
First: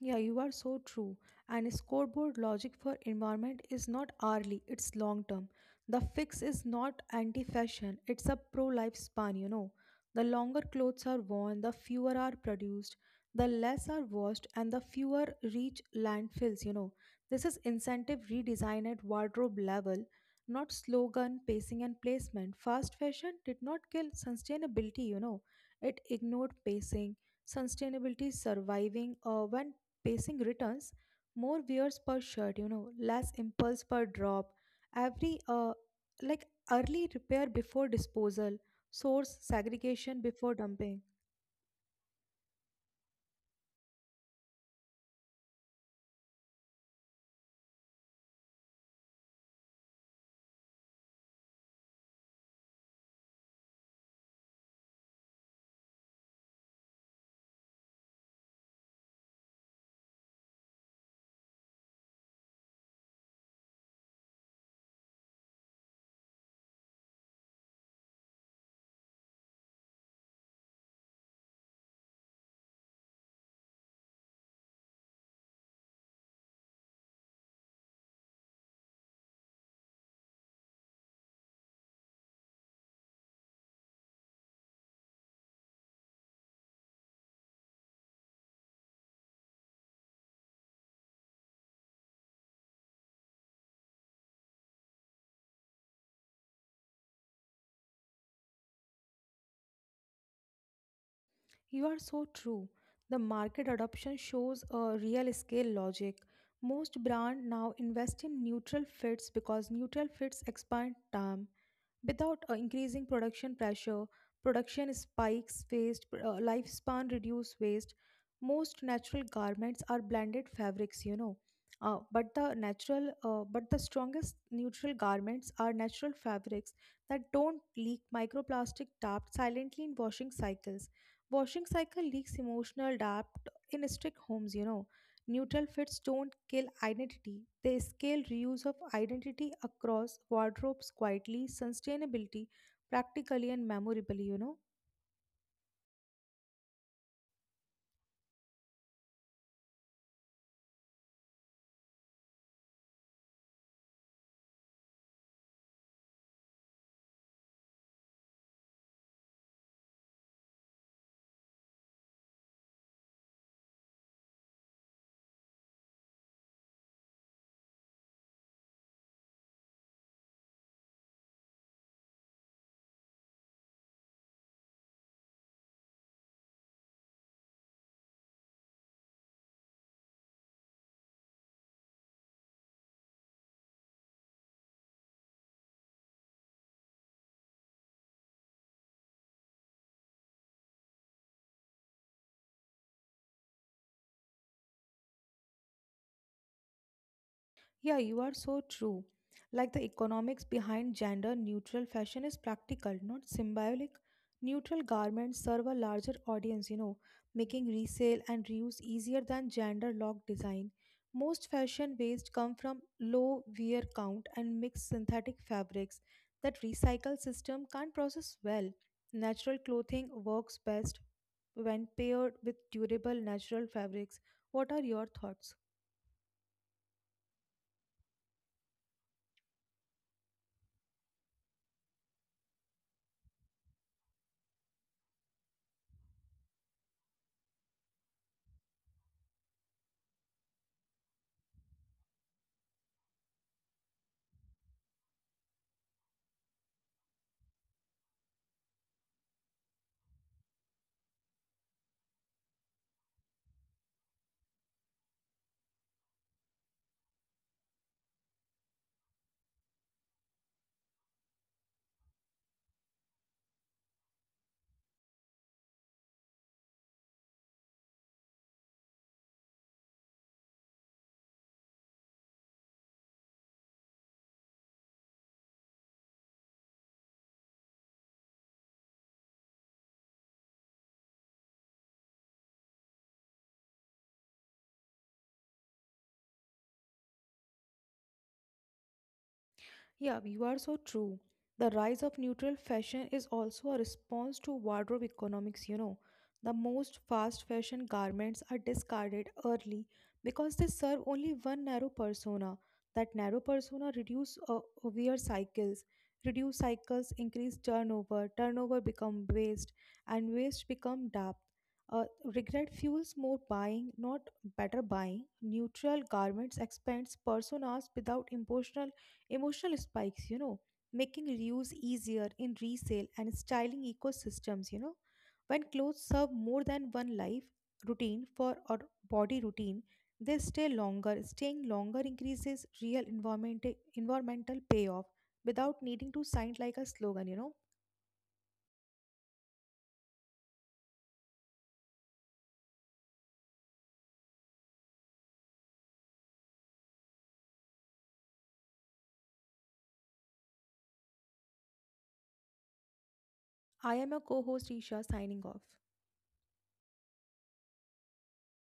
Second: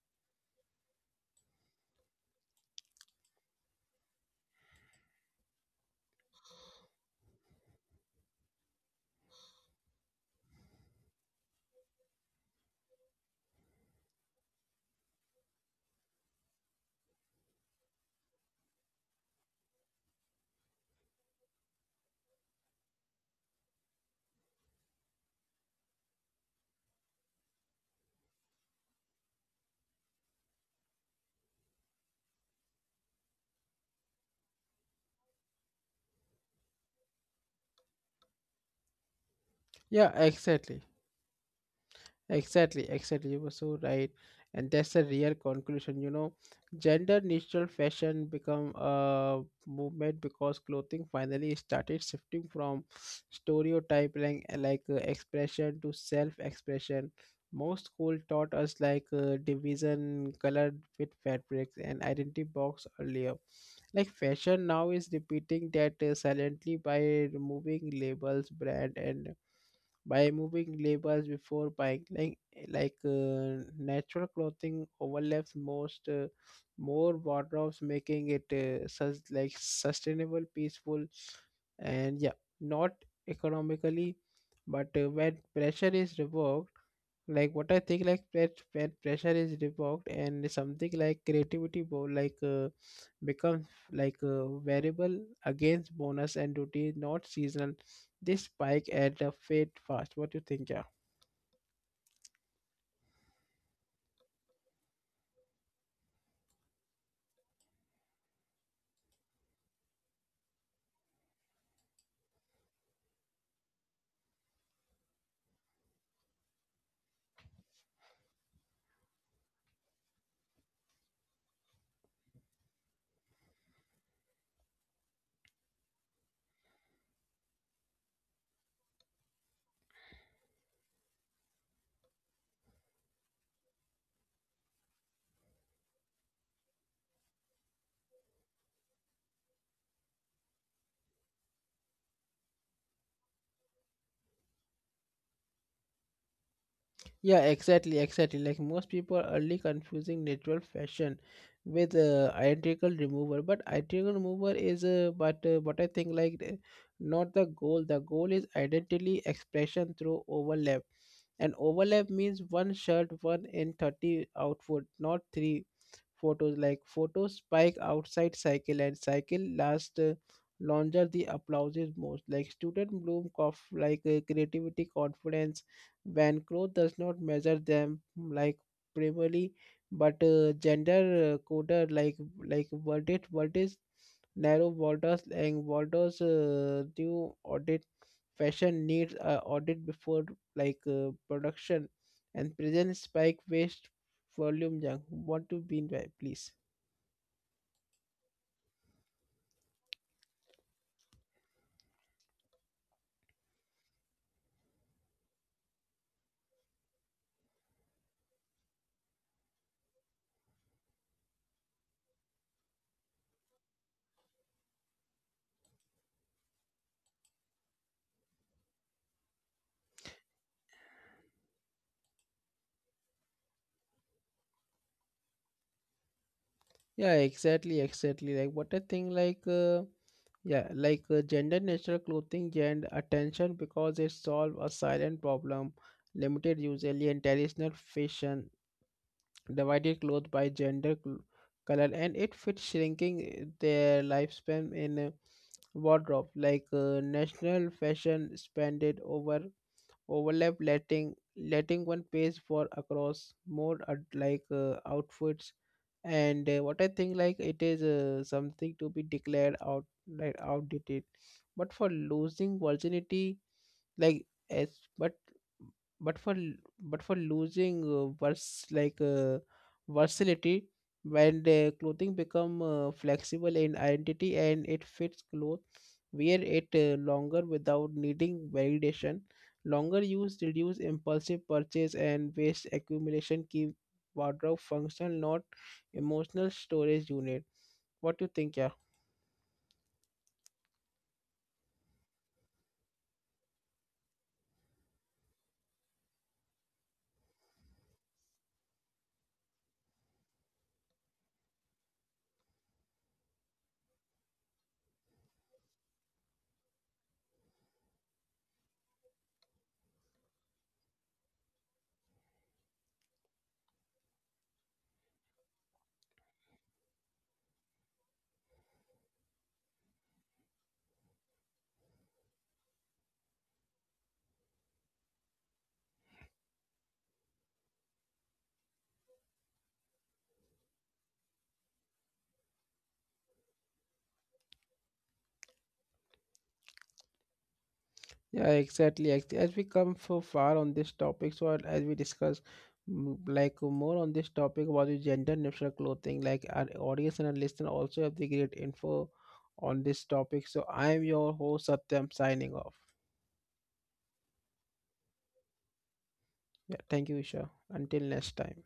Yeah, you are so true. And scoreboard logic for environment is not hourly, it's long term. The fix is not anti fashion, it's a pro lifespan, you know. The longer clothes are worn, the fewer are produced, the less are washed, and the fewer reach landfills, you know. This is incentive redesign at wardrobe level, not slogan, pacing, and placement. Fast fashion did not kill sustainability, you know, it ignored pacing. Sustainability is surviving uh, when pacing returns, more wears per shirt, you know, less impulse per drop. Every uh, like early repair before disposal, source Yeah. segregation before Exactly. dumping. Exactly. Exactly. You were so right, and that's a real conclusion. You know, gender neutral fashion become a movement because clothing finally started shifting from stereotype like, like uh, expression to self expression. Most school taught us like uh, division color with fabrics and identity box earlier. Like fashion now is repeating that uh, silently by removing labels, brand, and by moving labels before buying. Like like uh, natural clothing overlaps most uh, more wardrobes, making it uh, sus- like sustainable, peaceful, and yeah, not economically. But uh, when pressure is revoked, like what I think, like when when pressure is revoked and something like creativity, bo- like. Uh, becomes like a variable against bonus and duty, not seasonal. This spike at a fate fast. What do you think, yeah? You are so true. The market adoption shows a real scale logic. Most brands now invest in neutral fits because neutral fits expand time without uh, increasing production pressure. Production spikes waste, pr- uh, lifespan reduce waste. Most natural garments are blended fabrics, you know. Uh, but the natural, uh, but the strongest neutral garments are natural fabrics that don't leak microplastic trapped silently in washing cycles. Washing cycle leaks emotional depth in strict homes, you know. Neutral fits don't kill identity. They scale reuse of identity across wardrobes quietly, sustainability, practically and memorably, you know. Yeah, exactly, exactly. Like most people are early confusing natural fashion with uh, identical remover, but identical remover is uh, but uh, but I think like the- not the goal. The goal is identity expression through overlap. And overlap means one shirt, one in thirty output, not three photos. Like photos spike outside cycle and cycle last uh, longer the applause is most. Like student bloom of like uh, creativity, confidence. When growth does not measure them like primarily, but uh, gender uh, coder like like verdict verdict narrow borders and borders uh, new audit fashion needs uh, audit before like uh, production and present spike waste volume junk. What to be in by, please? Yeah, you are so true. Like the economics behind gender neutral fashion is practical, not symbolic. Neutral garments serve a larger audience, you know, making resale and reuse easier than gender locked design. Most fashion waste come from low wear count and mixed synthetic fabrics that recycle system can't process well. Natural clothing works best when paired with durable natural fabrics. What are your thoughts? Yeah, exactly, exactly. Like what I think, like uh, yeah like uh, gender neutral clothing gained attention because it solved a silent problem limited usually in traditional fashion divided clothes by gender cl- color and it fits shrinking their lifespan in uh, wardrobe like uh, national fashion spent over overlap letting letting one page for across more uh, like uh, outfits. And uh, what I think, like it is uh, something to be declared out like outdated but for losing virginity, like as but but for l- but for losing uh, vers like uh, versatility. When the clothing become uh, flexible in identity and it fits clothes wear it uh, longer without needing validation. Longer use reduce impulsive purchase and waste accumulation, keep wardrobe functional, not emotional storage unit. What do you think, yeah? Yeah, you are so true. The rise of neutral fashion is also a response to wardrobe economics, you know. The most fast fashion garments are discarded early because they serve only one narrow persona. That narrow persona reduce uh, wear cycles. Reduce cycles increase turnover. Turnover become waste and waste become depth. Uh, Regret fuels more buying, not better buying. Neutral garments expands personas without emotional, emotional spikes, you know, making reuse easier in resale and styling ecosystems, you know. When clothes serve more than one life routine for or body routine, they stay longer. Staying longer increases real environment, environmental payoff without needing to sign like a slogan, you know. Yeah, exactly. Ex- As we come so far on this topic, so I'll- as we discuss mm, like more on this topic about the gender neutral clothing, like our audience and our listener also have the great info on this topic. So I am your host Satyam signing off. I am your co host Isha signing off. Yeah, thank you, Isha. Until next time.